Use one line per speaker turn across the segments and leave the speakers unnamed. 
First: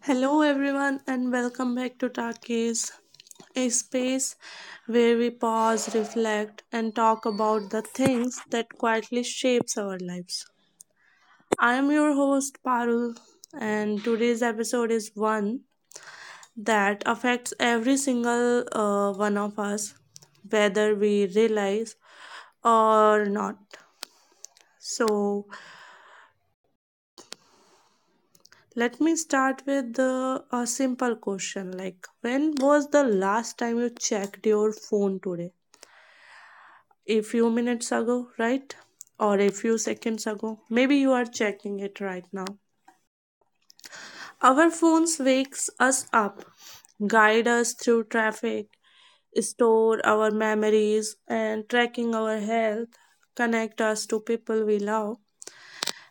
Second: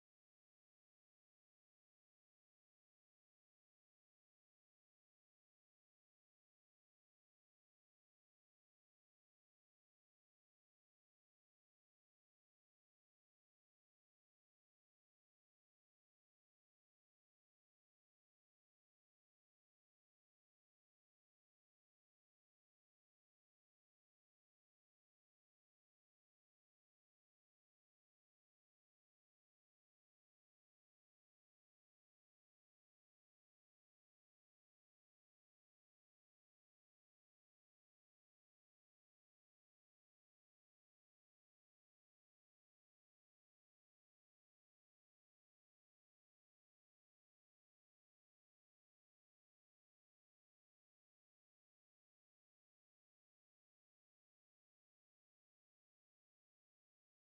Hello, everyone, and welcome back to Talkies, a space where we pause, reflect, and talk about the things that quietly shapes our lives. I am your host Parul, and today's episode is one that affects every single one of us, whether we realize or not. So, Let me start with a simple question like when was the last time you checked your phone today? A few minutes ago, right? Or a few seconds ago. Maybe you are checking it right now. Our phones wakes us up, guide us through traffic, store our memories and tracking our health, connect us to people we love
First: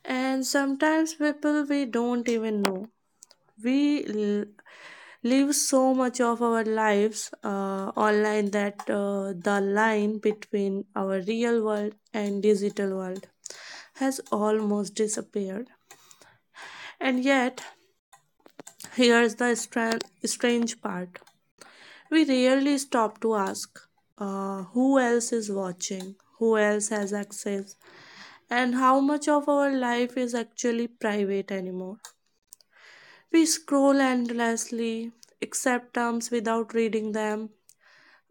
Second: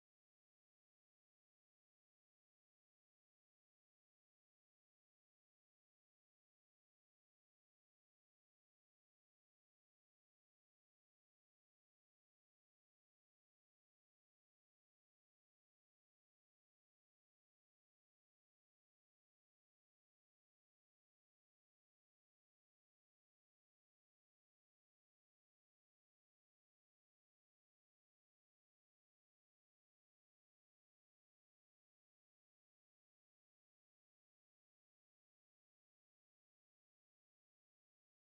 and sometimes people we don't even know. We l- Live so much of our lives online that the line between our real world and digital world has almost disappeared. And yet, here's the strange part, we rarely stop to ask, who else is watching, who else has access, and how much of our life is actually private anymore. We scroll endlessly, accept terms without reading them,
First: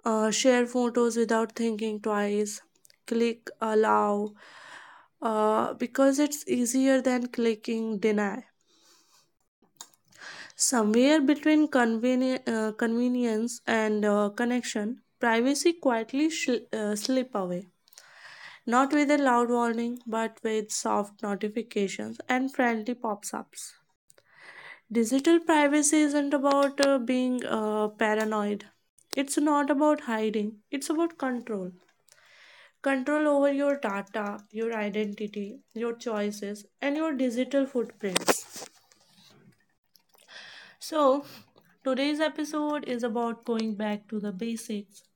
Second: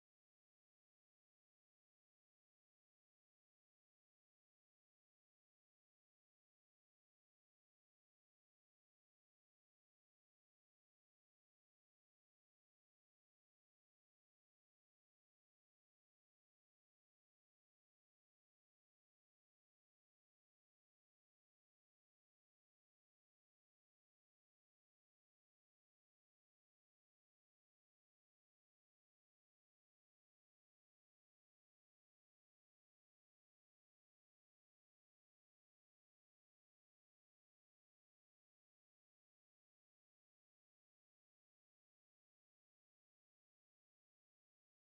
share photos without thinking twice, click allow because it's easier than clicking deny. Somewhere between convenience and connection, privacy quietly slip away. Not with a loud warning, but with soft notifications and friendly pops ups. Digital privacy isn't about being paranoid. It's not about hiding, it's about control. Control over your data, your identity, your choices, and your digital footprints. So, today's episode is about going back to the basics,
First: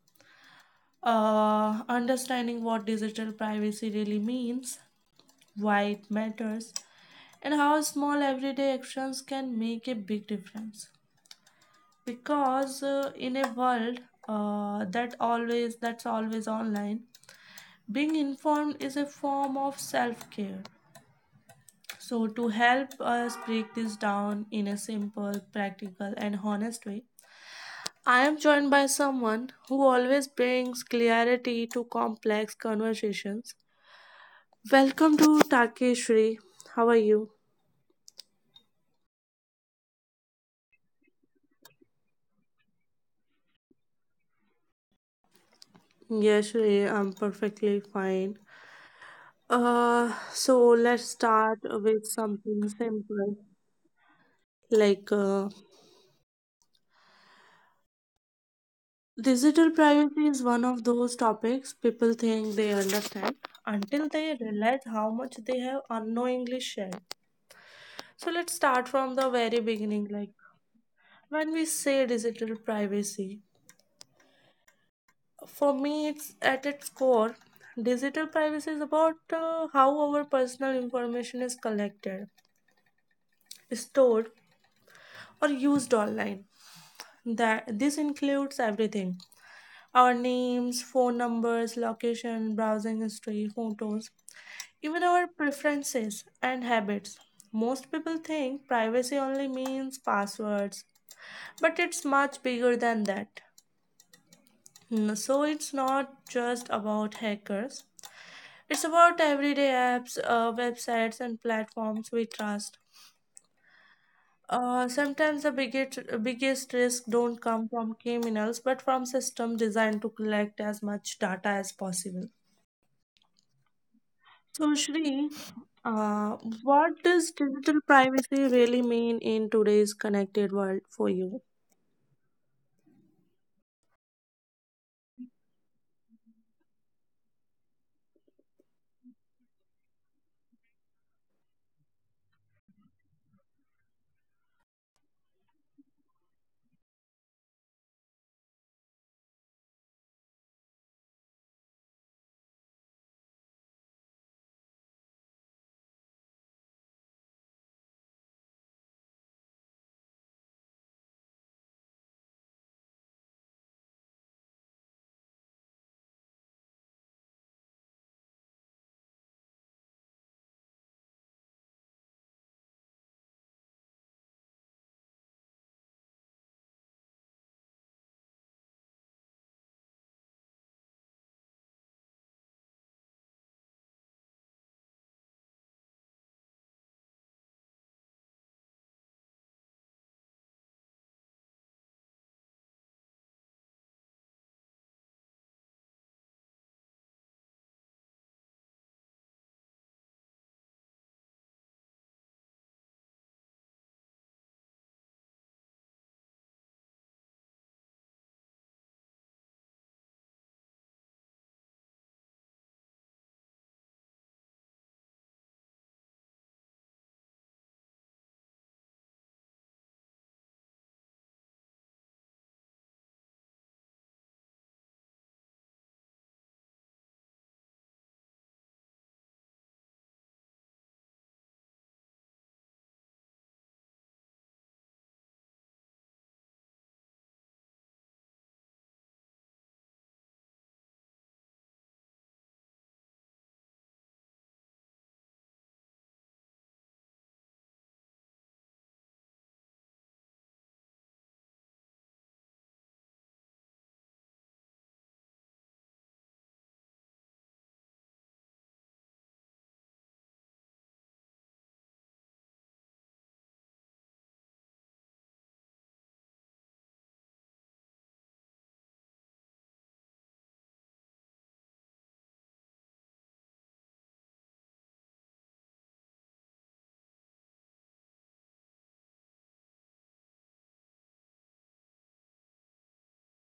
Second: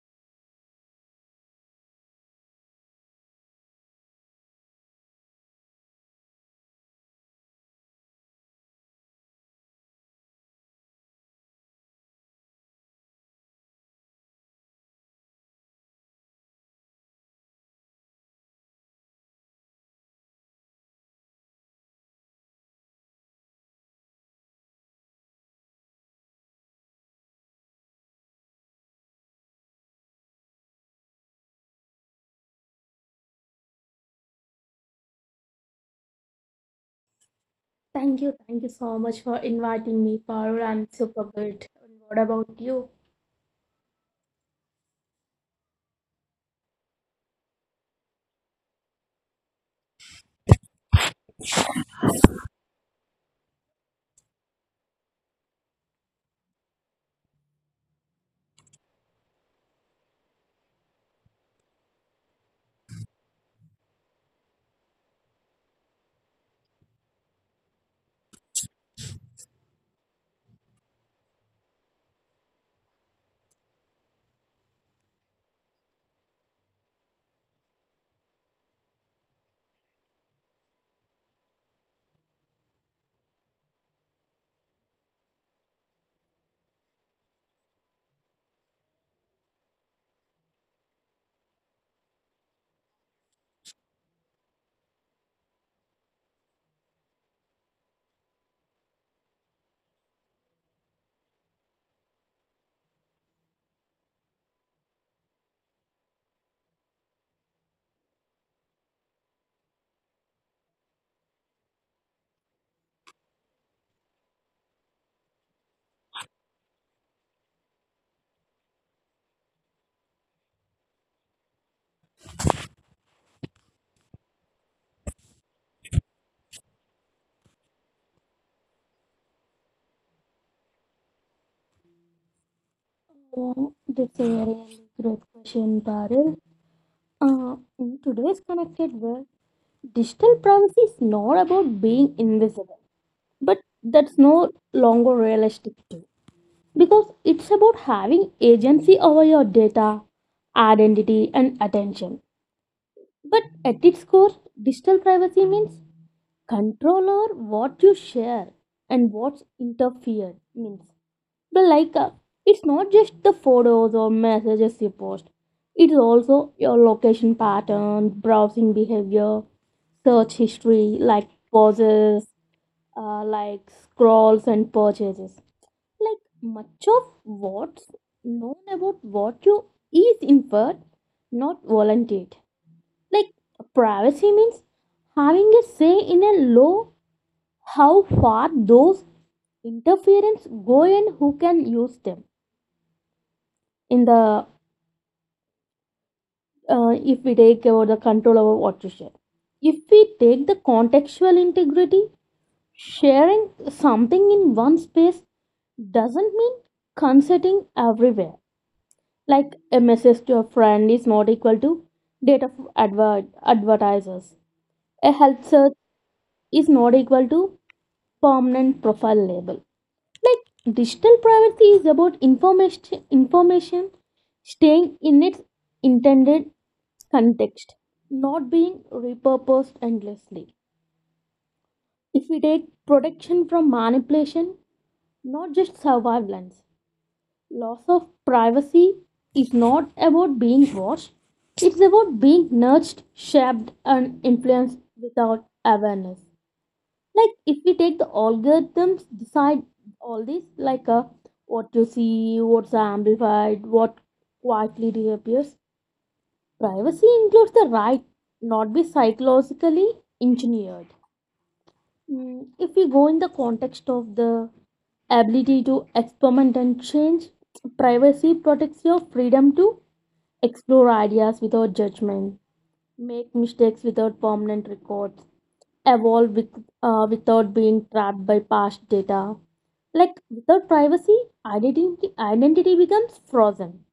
understanding what digital privacy really means, why it matters, and how small everyday actions can make a big difference. Because in a world that's always online, being informed is a form of self-care. So, to help us break this down in a simple, practical, and honest way, I am joined by someone who always brings clarity to complex conversations. Welcome to Takeshri. How are you?
Thank you so much for inviting me, Parul. I'm super good. And what about you?
Yes, Shri, I'm perfectly fine. So let's start with something simple, like digital privacy is one of those topics people think they understand until they realize how much they have unknowingly shared. So let's start from the very beginning. Like when we say digital privacy, for me, it's at its core, digital privacy is about how our personal information is collected, stored, or used online. That this includes everything: our names, phone numbers, location, browsing history, photos, even our preferences and habits. Most people think privacy only means passwords, but it's much bigger than that. Mm, so it's not just about hackers, it's about everyday apps, websites, and platforms we trust. Sometimes the biggest risk don't come from criminals but from systems designed to collect as much data as possible. So, Shri, uh, what does digital privacy really mean in today's connected world for you?
Yeah, that's a really great question, Parul. In today's connected world, digital privacy is not about being invisible, but that's no longer realistic too, because it's about having agency over your data, identity, and attention. But at its core, digital privacy means control over what you share and what's interfered means the like it's not just the photos or messages you post, it's also your location pattern, browsing behavior, search history, like pauses, like scrolls and purchases, like much of what's known about what you is inferred, not volunteered. Like privacy means having a say in a law, how far those interference go and who can use them in the if we take over the control over what you share, if we take the contextual integrity, sharing something in one space doesn't mean consenting everywhere. Like a message to a friend is not equal to data for advertisers, a health search is not equal to permanent profile label. Like digital privacy is about information staying in its intended context, not being repurposed endlessly. If we take protection from manipulation, not just surveillance, loss of privacy is not about being watched, it's about being nudged, shaped, and influenced without awareness. Like if we take the algorithms decide all this what you see, what's amplified, what quietly disappears. Privacy includes the right not be psychologically engineered. Mm, if we go in the context of the ability to experiment and change, privacy protects your freedom to explore ideas without judgment, make mistakes without permanent records, evolve with, without being trapped by past data. Like without privacy, identity becomes frozen.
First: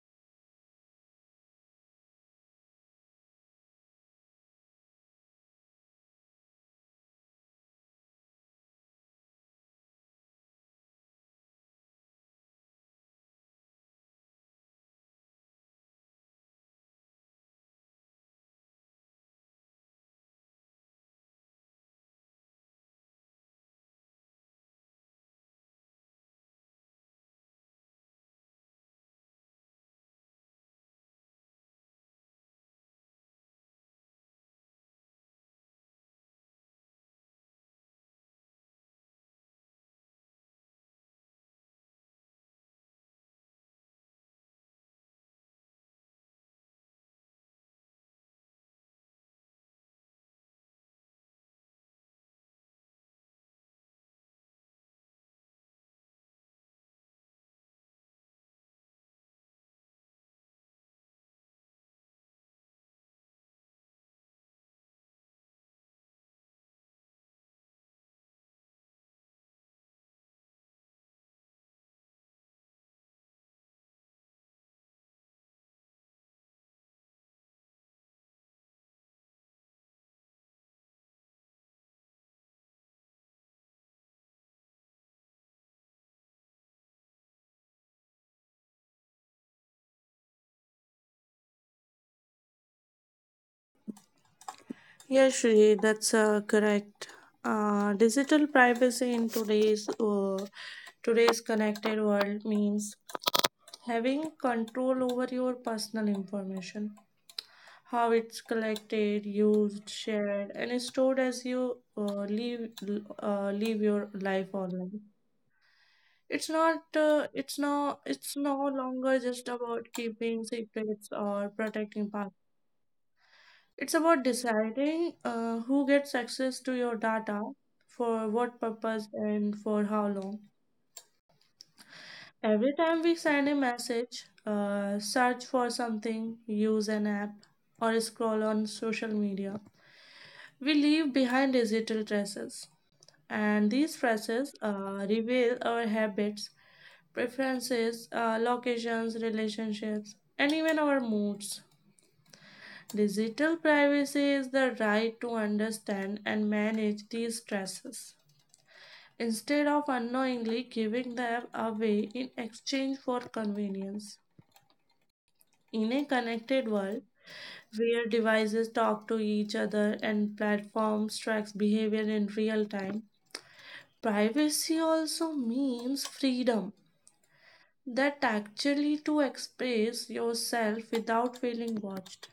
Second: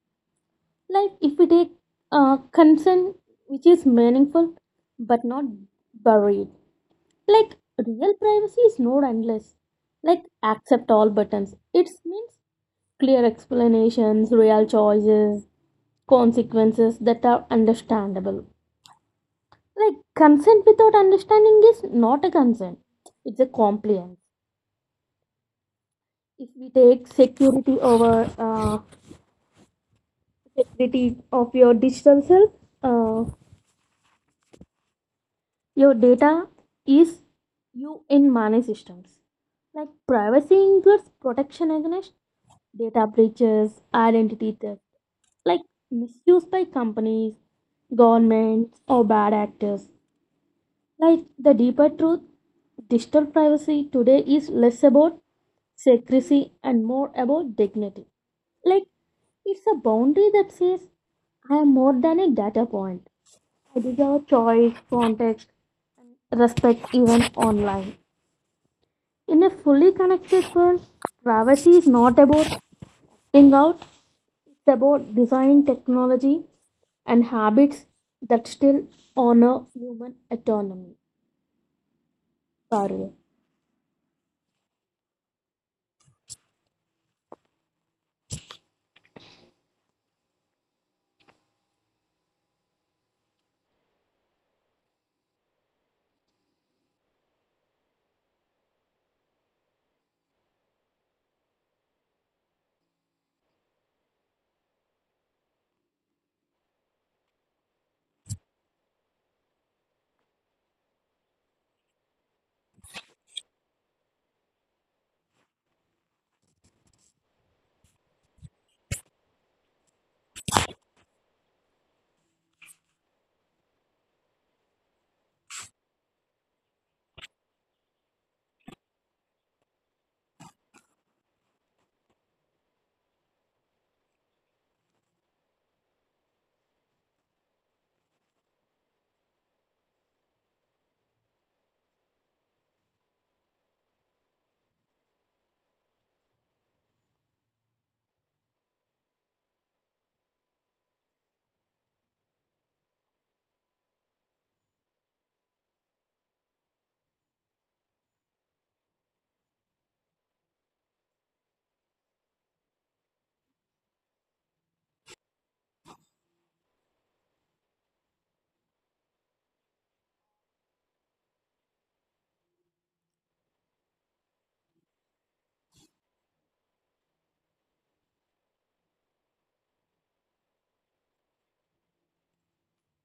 Like if we take consent, which is meaningful but not buried. Like real privacy is not endless. Like accept all buttons. It means clear explanations, real choices, consequences that are understandable. Like, consent without understanding is not a consent, it's a compliance. If we take security over security of your digital self, uh, your data is you in money systems. Like, privacy includes protection against data breaches, identity theft, like misuse by companies, governments, or bad actors. Like the deeper truth, digital privacy today is less about secrecy and more about dignity. Like it's a boundary that says I am more than a data point. I deserve choice, context, respect even online. In a fully connected world, privacy is not about staying out, it's about designing technology and habits that still honor human autonomy, Parul.
Yes, Shri, that's correct. Digital privacy in today's connected world means having control over your personal information, how it's collected, used, shared, and stored as you live your life online. It's no longer just about keeping secrets or protecting passwords. It's about deciding who gets access to your data, for what purpose, and for how long. Every time we send a message, search for something, use an app, or scroll on social media, we leave behind digital traces. And these traces reveal our habits, preferences, locations, relationships, and even our moods. Digital privacy is the right to understand and manage these stresses instead of unknowingly giving them away in exchange for convenience. In a connected world where devices talk to each other and platforms track behavior in real time, privacy also means freedom, that actually to express yourself without feeling watched,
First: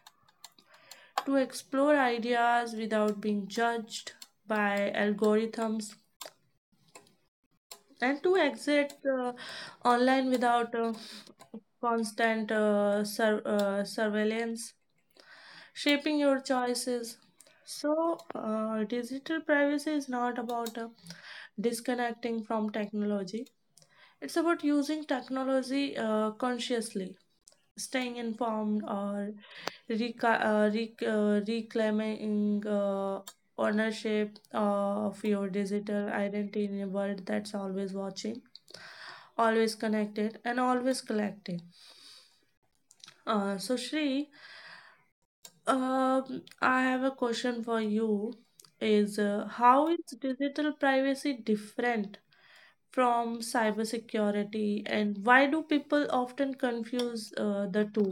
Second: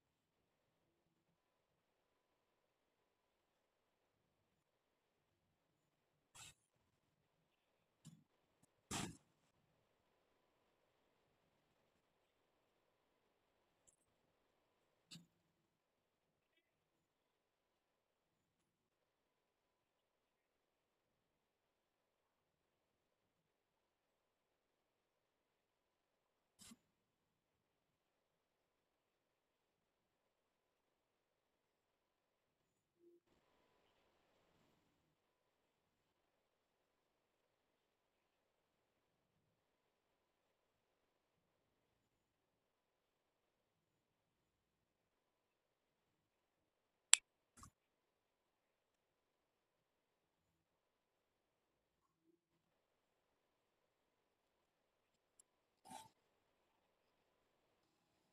to explore ideas without being judged by algorithms, and to exit online without constant surveillance, shaping your choices. So, digital privacy is not about disconnecting from technology. It's about using technology consciously, staying informed, or reclaiming ownership of your digital identity in a world that's always watching, always connected, and always collected. Shri, I have a question for you. Is how is digital privacy different from cybersecurity, and why do people often confuse the two?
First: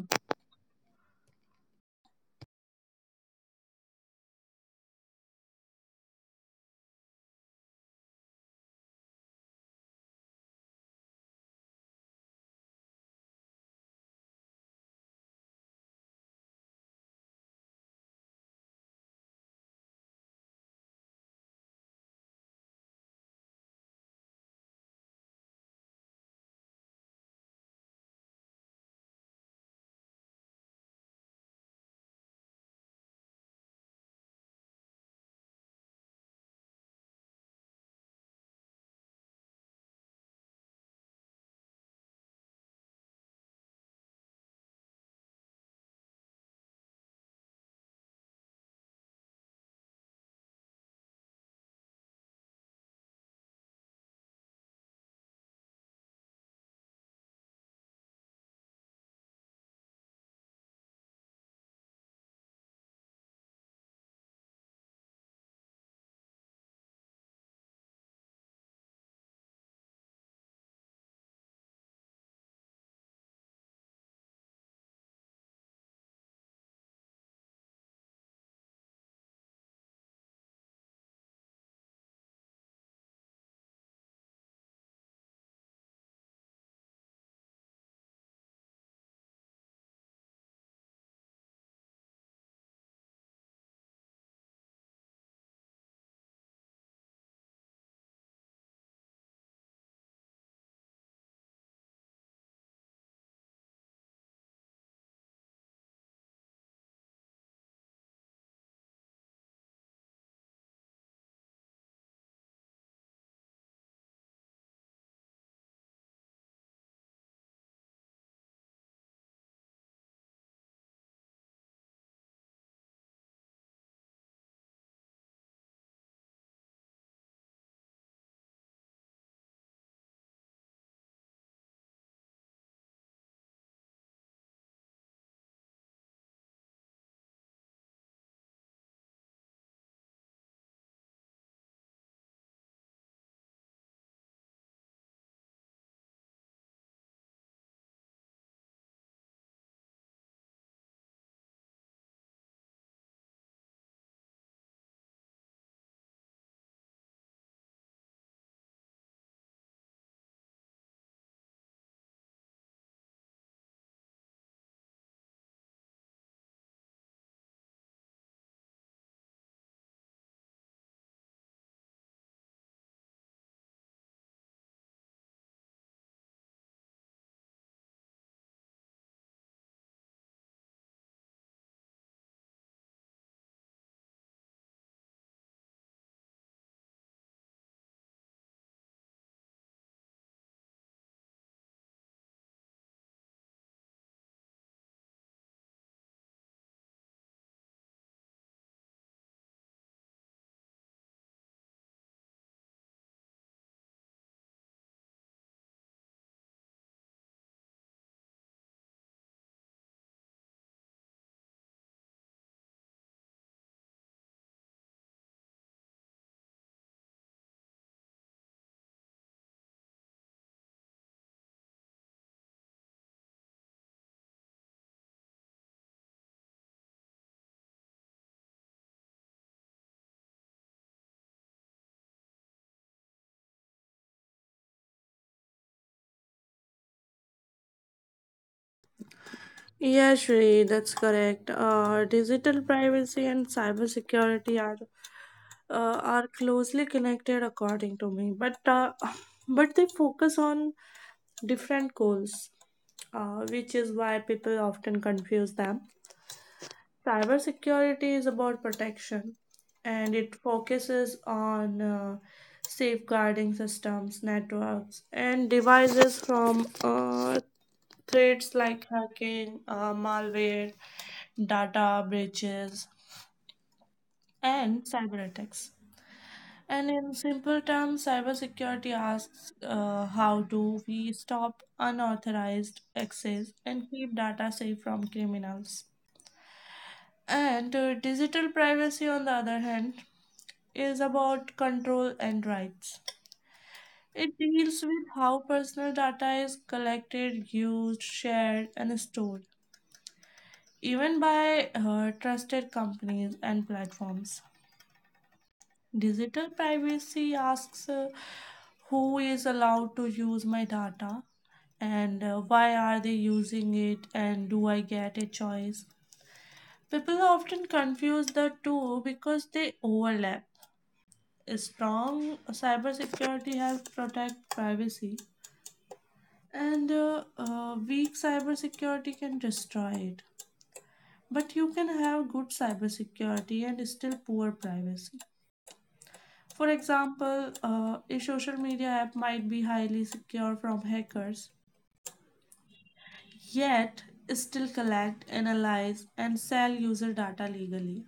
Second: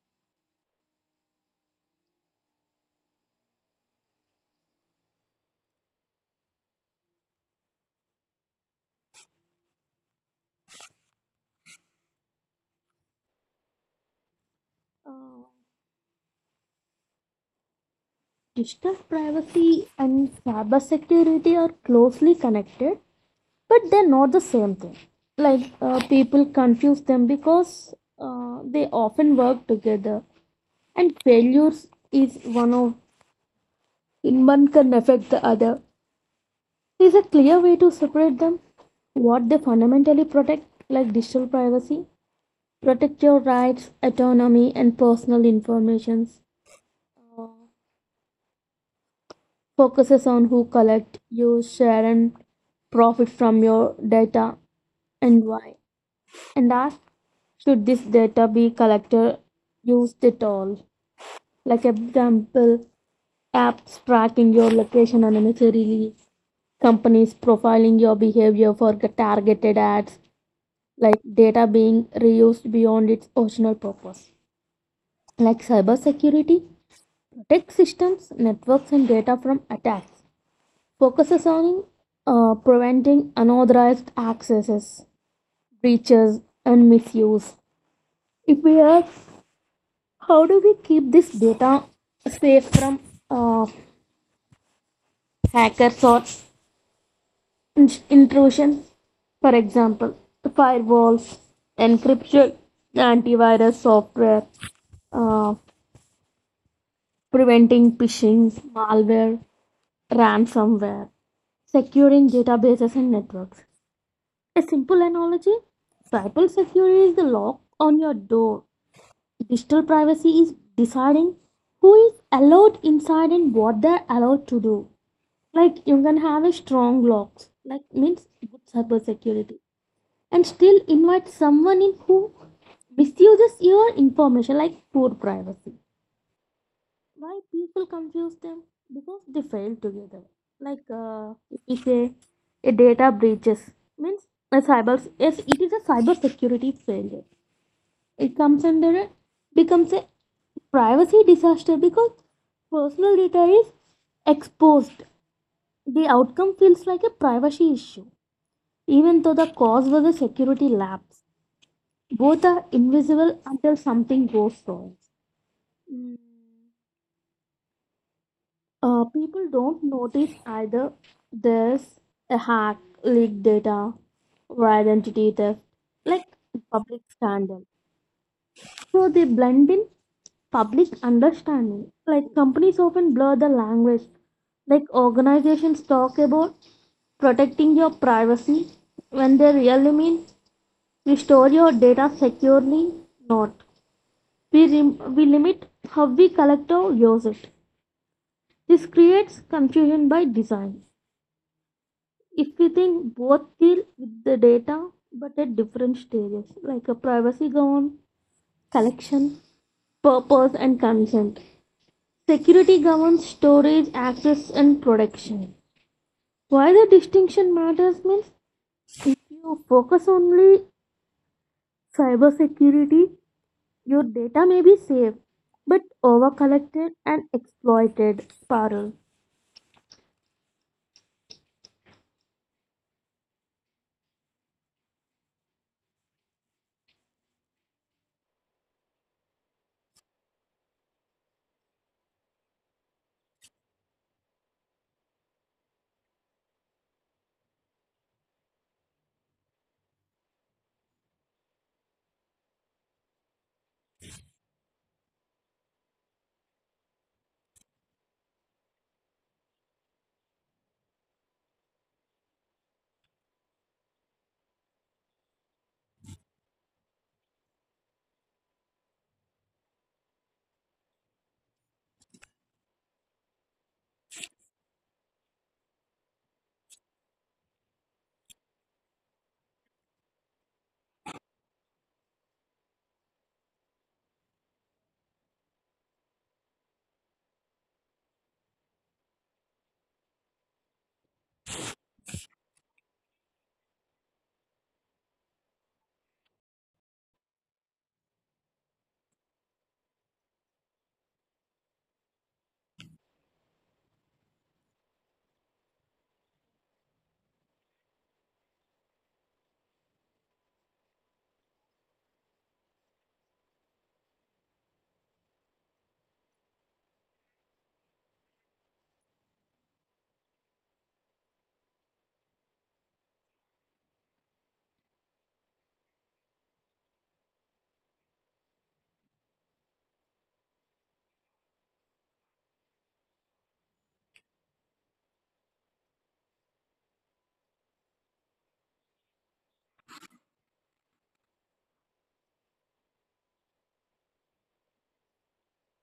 Digital privacy and cybersecurity are closely connected, but they're not the same thing. People confuse them because they often work together, and failures is one of in one can affect the other. Is a clear way to separate them. What they fundamentally protect, like digital privacy, protect your rights, autonomy, and personal information. Focuses on who collect, use, share, and profit from your data and why. And ask, should this data be collected, used at all? Like example, apps tracking your location unnecessarily, companies profiling your behavior for targeted ads, like data being reused beyond its original purpose. Like cybersecurity, protect systems, networks, and data from attacks focuses on preventing unauthorized accesses, breaches, and misuse. If we ask, how do we keep this data safe from uh, hackers or intrusion? For example, firewalls, encryption, antivirus software, uh, preventing phishing, malware, ransomware, securing databases and networks. A simple analogy, triple security is the lock on your door. Digital privacy is deciding who is allowed inside and what they're allowed to do. Like you can have a strong locks, like means good cyber security, and still invite someone in who misuses your information, like poor privacy. Why people confuse them, because they fail together. If we say a data breaches means a cyber, yes it is a cyber security failure, it comes under a becomes a privacy disaster because personal data is exposed. The outcome feels like a privacy issue even though the cause was a security lapse. Both are invisible until something goes wrong. People don't notice either there's a hack, leaked data, or identity theft, like public scandal. So they blend in public understanding. Like companies often blur the language. Like organizations talk about protecting your privacy when they really mean we store your data securely, not we limit how we collect or use it. This creates confusion by design. If we think both deal with the data but at different stages, like a privacy govern collection, purpose and consent. Security governs storage, access and protection. Why the distinction matters means if you focus only cybersecurity, your data may be safe but overcollected and exploited. Parallel.
Yeah, Shri, that's correct. Digital privacy and cybersecurity are closely connected, according to me. But but they focus on different goals, which is why people often confuse them. Cybersecurity is about protection, and it focuses on safeguarding systems, networks, and devices from threats like hacking, malware, data breaches, and cyber attacks. And in simple terms, cybersecurity asks, how do we stop unauthorized access and keep data safe from criminals. And digital privacy, on the other hand, is about control and rights. It deals with how personal data is collected, used, shared, and stored, even by trusted companies and platforms. Digital privacy asks, who is allowed to use my data and why are they using it and do I get a choice. People often confuse the two because they overlap. A strong cybersecurity helps protect privacy, and weak cybersecurity can destroy it. But you can have good cybersecurity and still poor privacy. For example, a social media app might be highly secure from hackers, yet still collect, analyze, and sell user data legally.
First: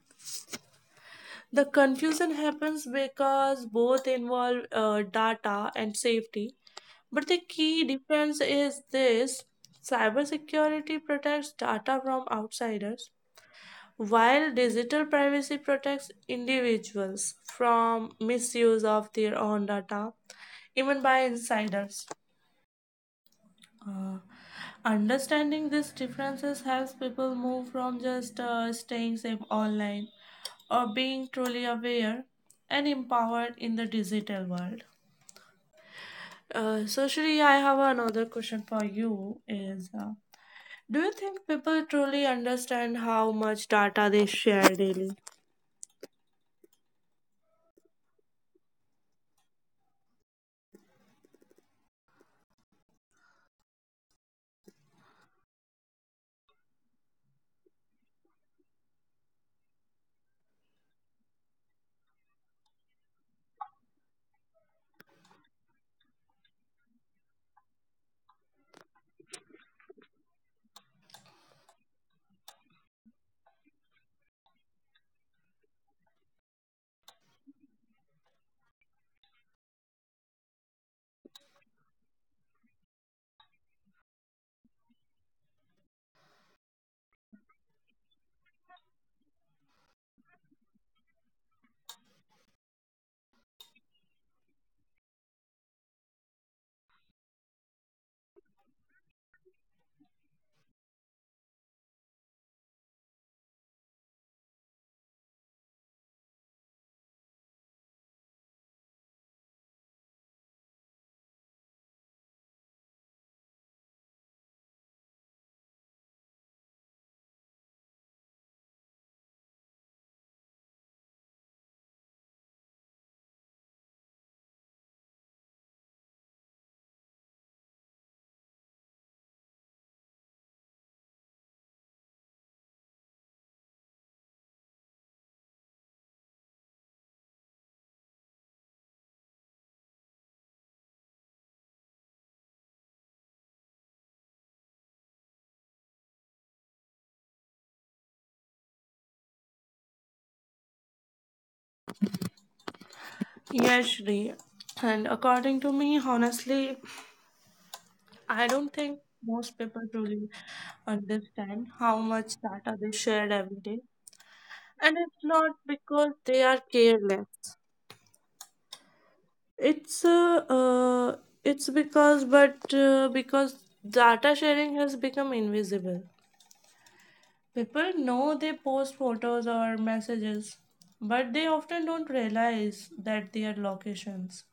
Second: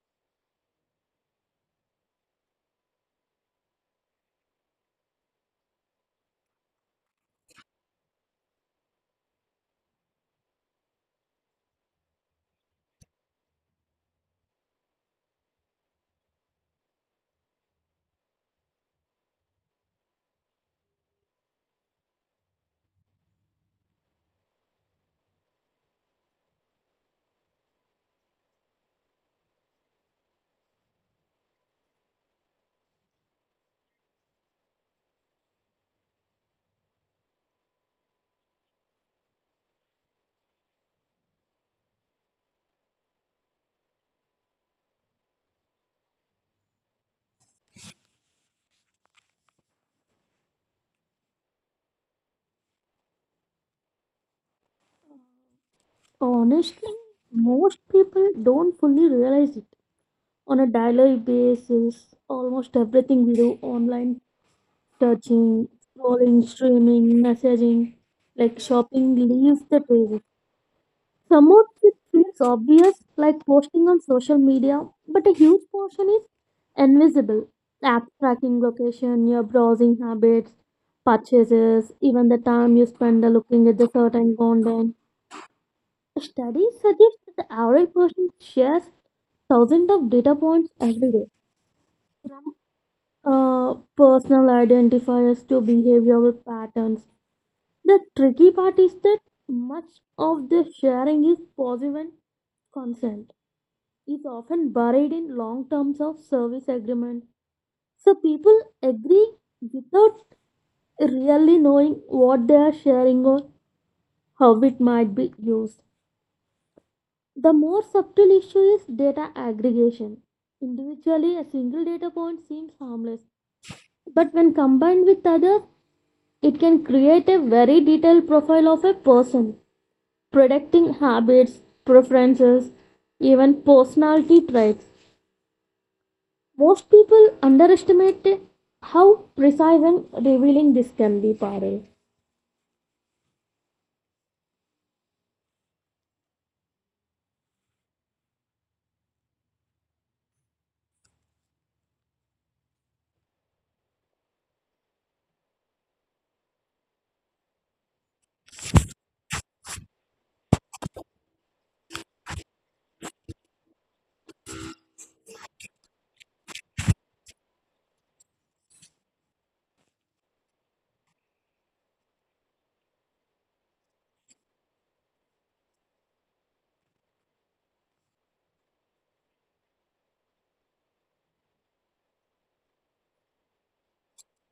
The confusion happens because both involve data and safety, but the key difference is this: cybersecurity protects data from outsiders, while digital privacy protects individuals from misuse of their own data, even by insiders. uh, understanding these differences helps people move from just staying safe online or being truly aware and empowered in the digital world. Shri, I have another question for you. Is do you think people truly understand how much data they share daily?
Honestly, most people don't fully realize it. On a daily basis, almost everything we do online, touching, scrolling, streaming, messaging, like shopping, leaves the table. Some of it feels obvious, like posting on social media, but a huge portion is invisible. App tracking location, your browsing habits, purchases, even the time you spend looking at the certain content. Studies suggest that the average person shares thousands of data points every day from personal identifiers to behavioral patterns. The tricky part is that much of the sharing is passive and consent is often buried in long terms of service agreement. So people agree without really knowing what they are sharing or how it might be used. The more subtle issue is data aggregation. Individually, a single data point seems harmless, but when combined with others, it can create a very detailed profile of a person, predicting habits, preferences, even personality traits. Most people underestimate how precise and revealing this can be, Parul.
Yes, Shri. And according to me, honestly, I don't think most people truly understand how much data they share every day. And it's not because they are careless. It's uh, uh it's because data sharing has become invisible. People know they post photos or messages, but they often don't realize that their locations,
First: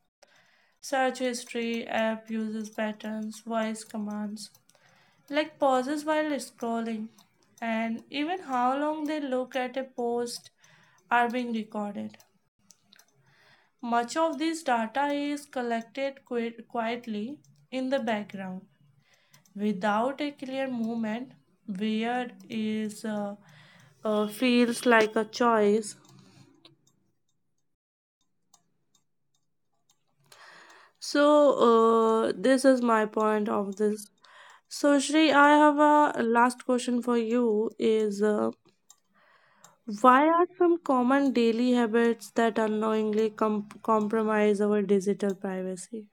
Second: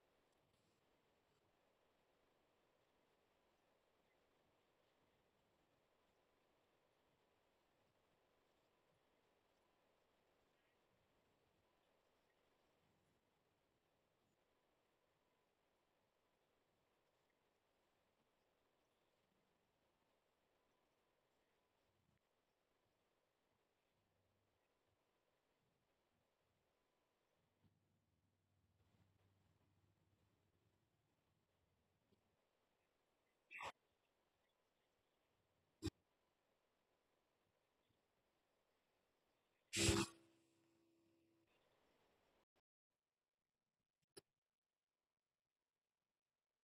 search history, app uses patterns, voice commands, like pauses while scrolling, and even how long they look at a post are being recorded. Much of this data is collected quietly in the background without a clear movement. Weird is feels like a choice. So this is my point of this. So, Shri, I have a last question for you is, why are some common daily habits that unknowingly compromise our digital privacy?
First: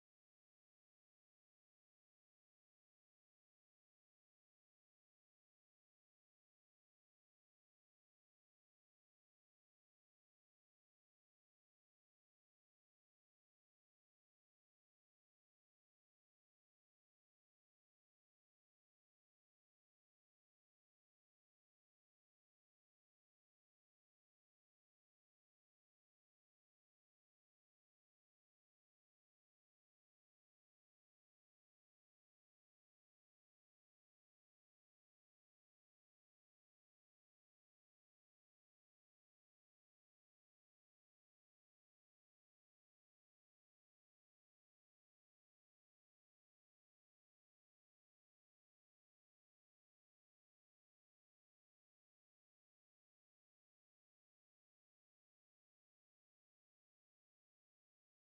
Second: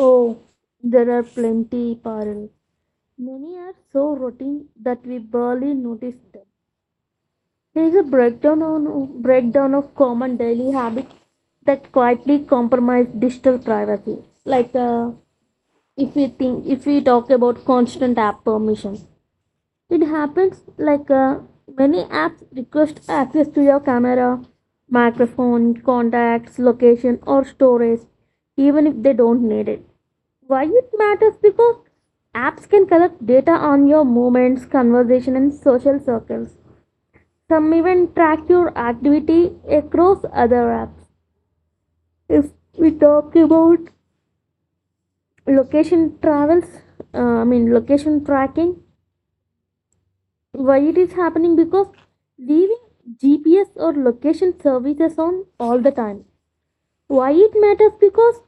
Oh, there are plenty, Parul. Many are so routine that we barely notice them. There is a breakdown of common daily habits that quietly compromise digital privacy, like uh, if we think if we talk about constant app permission. It happens many apps request access to your camera, microphone, contacts, location, or storage, even if they don't need it. Why it matters, because apps can collect data on your movements, conversation and social circles. Some even track your activity across other apps. If we talk about location travels I mean location tracking, why it is happening, because leaving GPS or location services on all the time. Why it matters, because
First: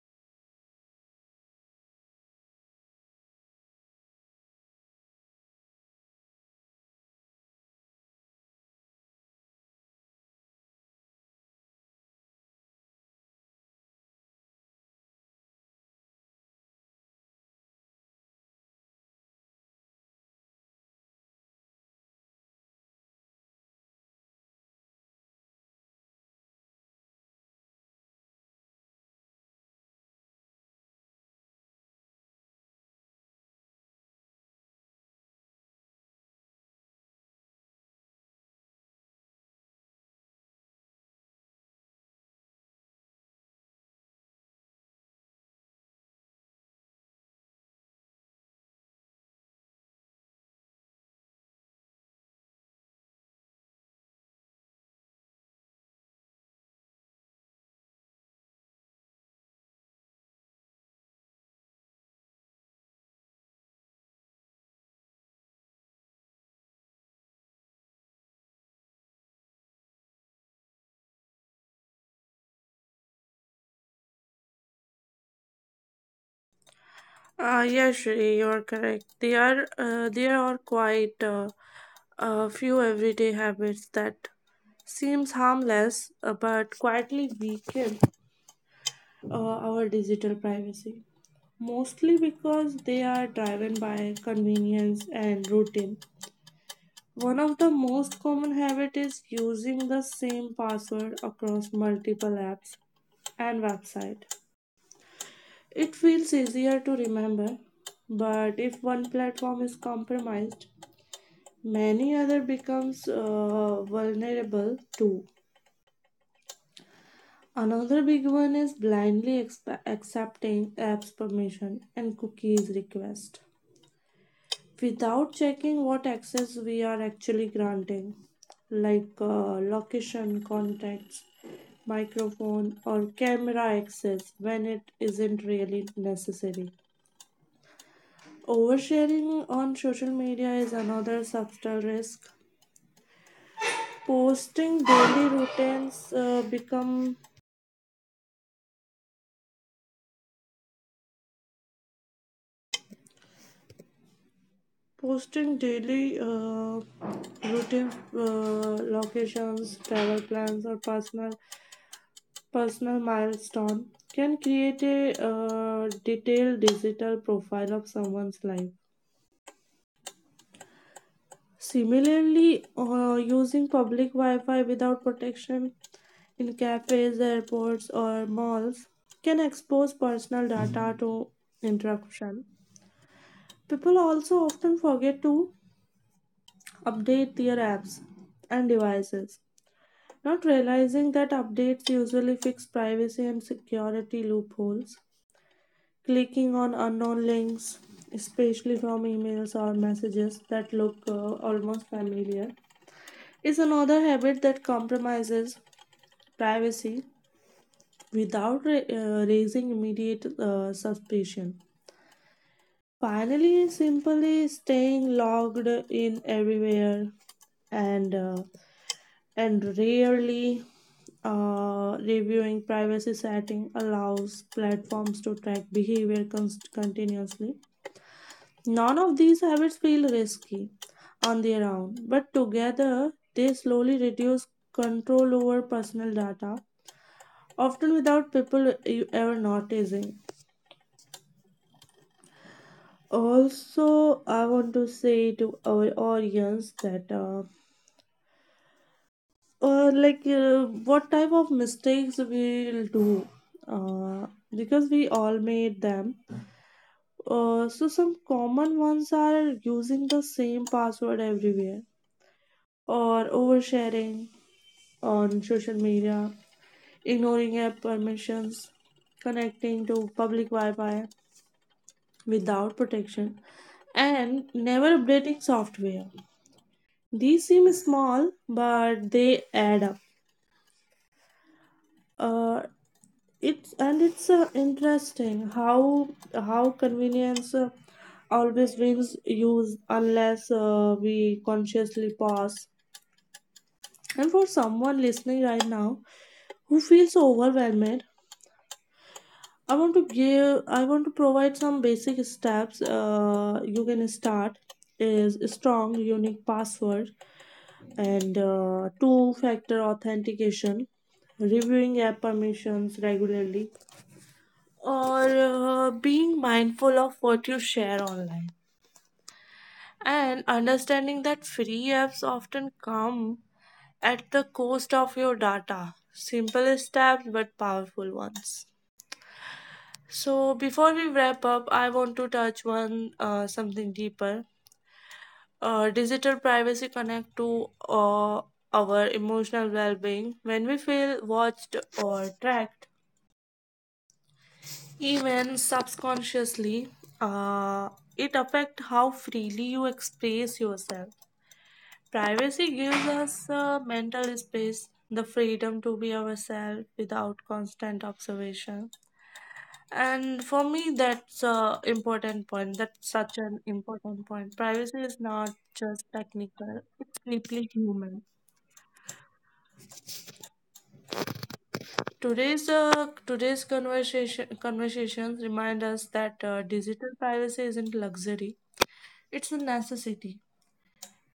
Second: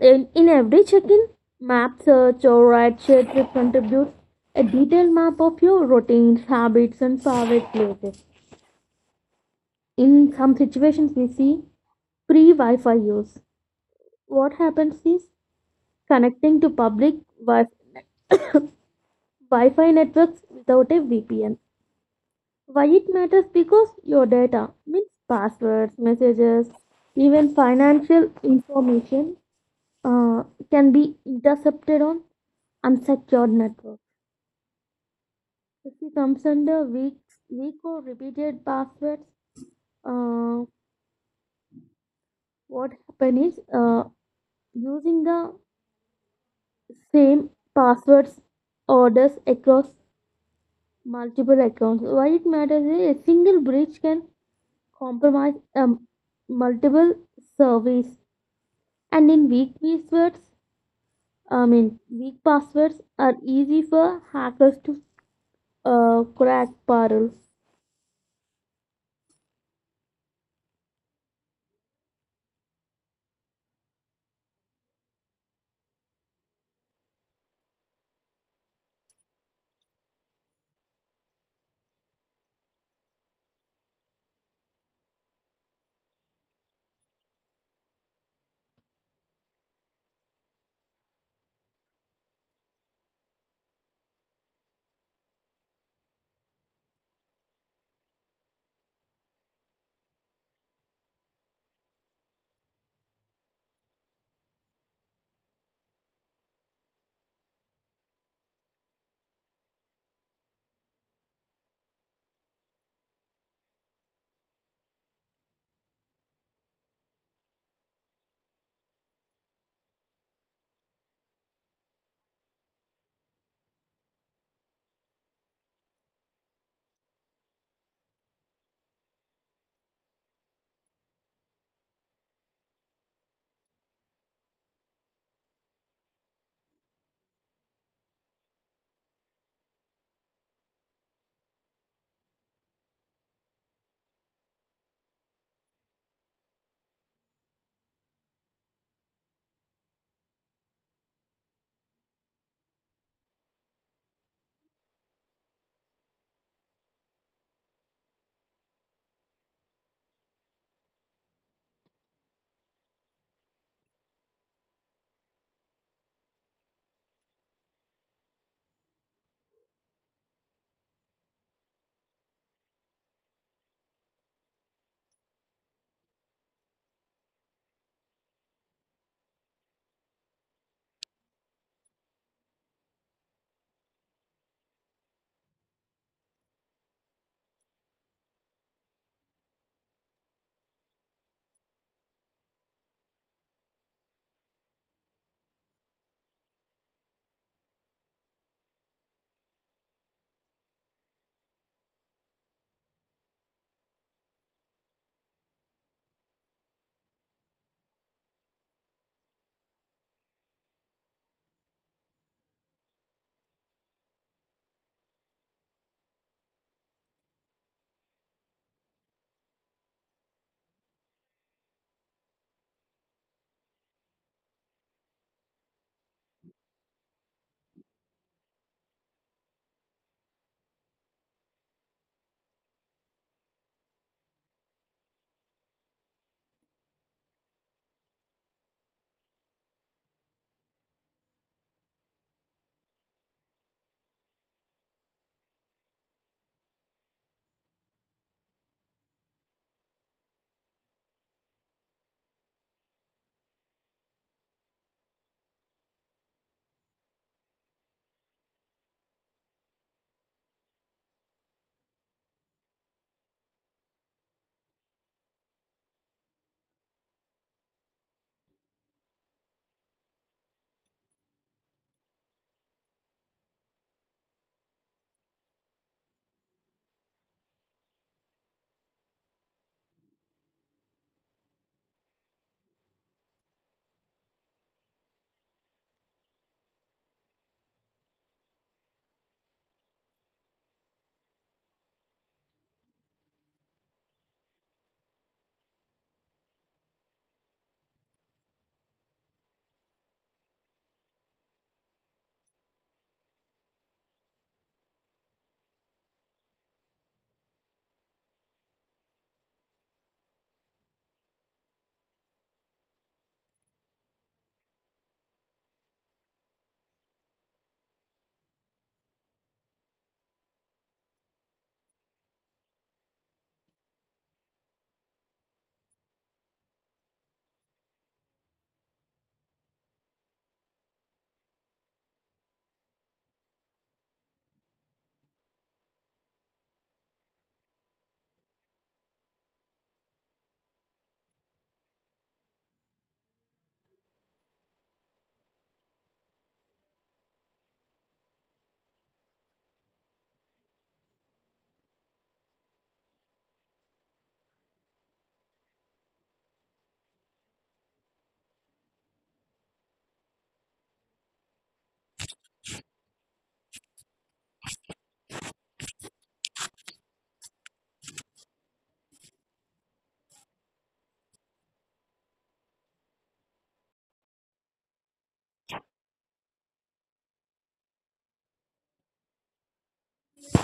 in every check-in, map search or ride share trip contributes a detailed map of your routines, habits and favorite places. In some situations we see free wi-fi use. What happens is connecting to public wi- wi-fi networks without a VPN. Why it matters, because your data means passwords, messages, even financial information uh, can be intercepted on unsecured networks. If it comes under weak or repeated passwords, uh, what happen is using the same passwords orders across multiple accounts. Why it matters is a single breach can compromise multiple service. And in weak passwords, I mean weak passwords are easy for hackers to crack. Parul,
Yes, Shri, you are correct. There are quite a few everyday habits that seems harmless but quietly weaken uh, our digital privacy, mostly because they are driven by convenience and routine. One of the most common habit is using the same password across multiple apps and website. It feels easier to remember, but if one platform is compromised, many other becomes vulnerable too. Another big one is blindly accepting apps permission and cookies request, without checking what access we are actually granting, like location, contacts, microphone, or camera access when it isn't really necessary. Oversharing on social media is another subtle risk. Posting daily routines uh, become posting daily routine locations, travel plans, or personal milestone can create a detailed digital profile of someone's life. Similarly, using public Wi-Fi without protection in cafes, airports, or malls can expose personal data to interruption. People also often forget to update their apps and devices, not realizing that updates usually fix privacy and security loopholes. Clicking on unknown links, especially from emails or messages that look almost familiar, is another habit that compromises privacy without raising immediate suspicion. Finally, simply staying logged in everywhere and rarely reviewing privacy setting allows platforms to track behavior continuously. None of these habits feel risky on their own, but together they slowly reduce control over personal data, often without people ever noticing. Also, I want to say to our audience that, like, what type of mistakes we'll do, uh, because we all made them. Some common ones are using the same password everywhere or oversharing on social media, ignoring app permissions, connecting to public Wi Fi without protection, and never updating software. These seem small, but they add up. Uh, it's interesting how convenience always wins use unless we consciously pause. And for someone listening right now who feels overwhelmed, I want to provide some basic steps. You can start is strong, unique password and two-factor authentication, reviewing app permissions regularly, or being mindful of what you share online, and understanding that free apps often come at the cost of your data. Simple steps but powerful ones. So before we wrap up, I want to touch one something deeper. Digital privacy connect to our emotional well-being. When we feel watched or tracked, even subconsciously, uh, it affect how freely you express yourself. Privacy gives us mental space, the freedom to be ourselves without constant observation. And for me, that's a important point. That's such an important point. Privacy is not just technical; it's deeply human. Today's conversations remind us that digital privacy isn't luxury; it's a necessity.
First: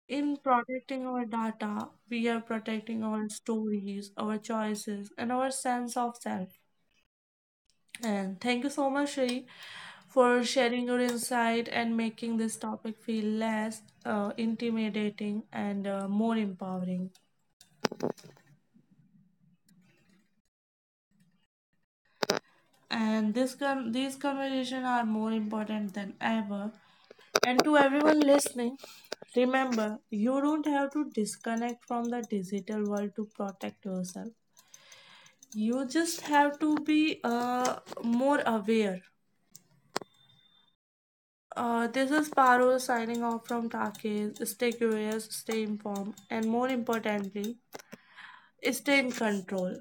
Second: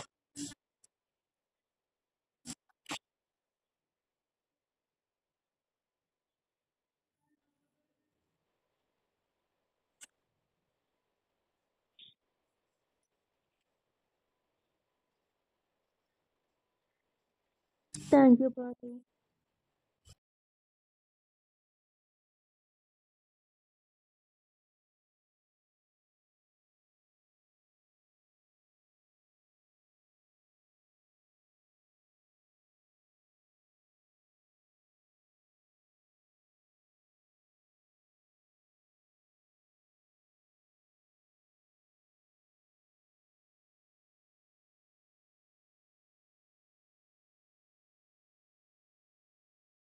In protecting our data, we are protecting our stories, our choices, and our sense of self. And thank you so much, Sri, for sharing your insight and making this topic feel less intimidating and more empowering.
thank you, Parul.
And this these conversations are more important than ever. And to everyone listening, remember you don't have to disconnect from the digital world to protect yourself. You just have to be more aware. This is Paro signing off from Takis. Stay curious, stay informed, and more importantly, stay in control.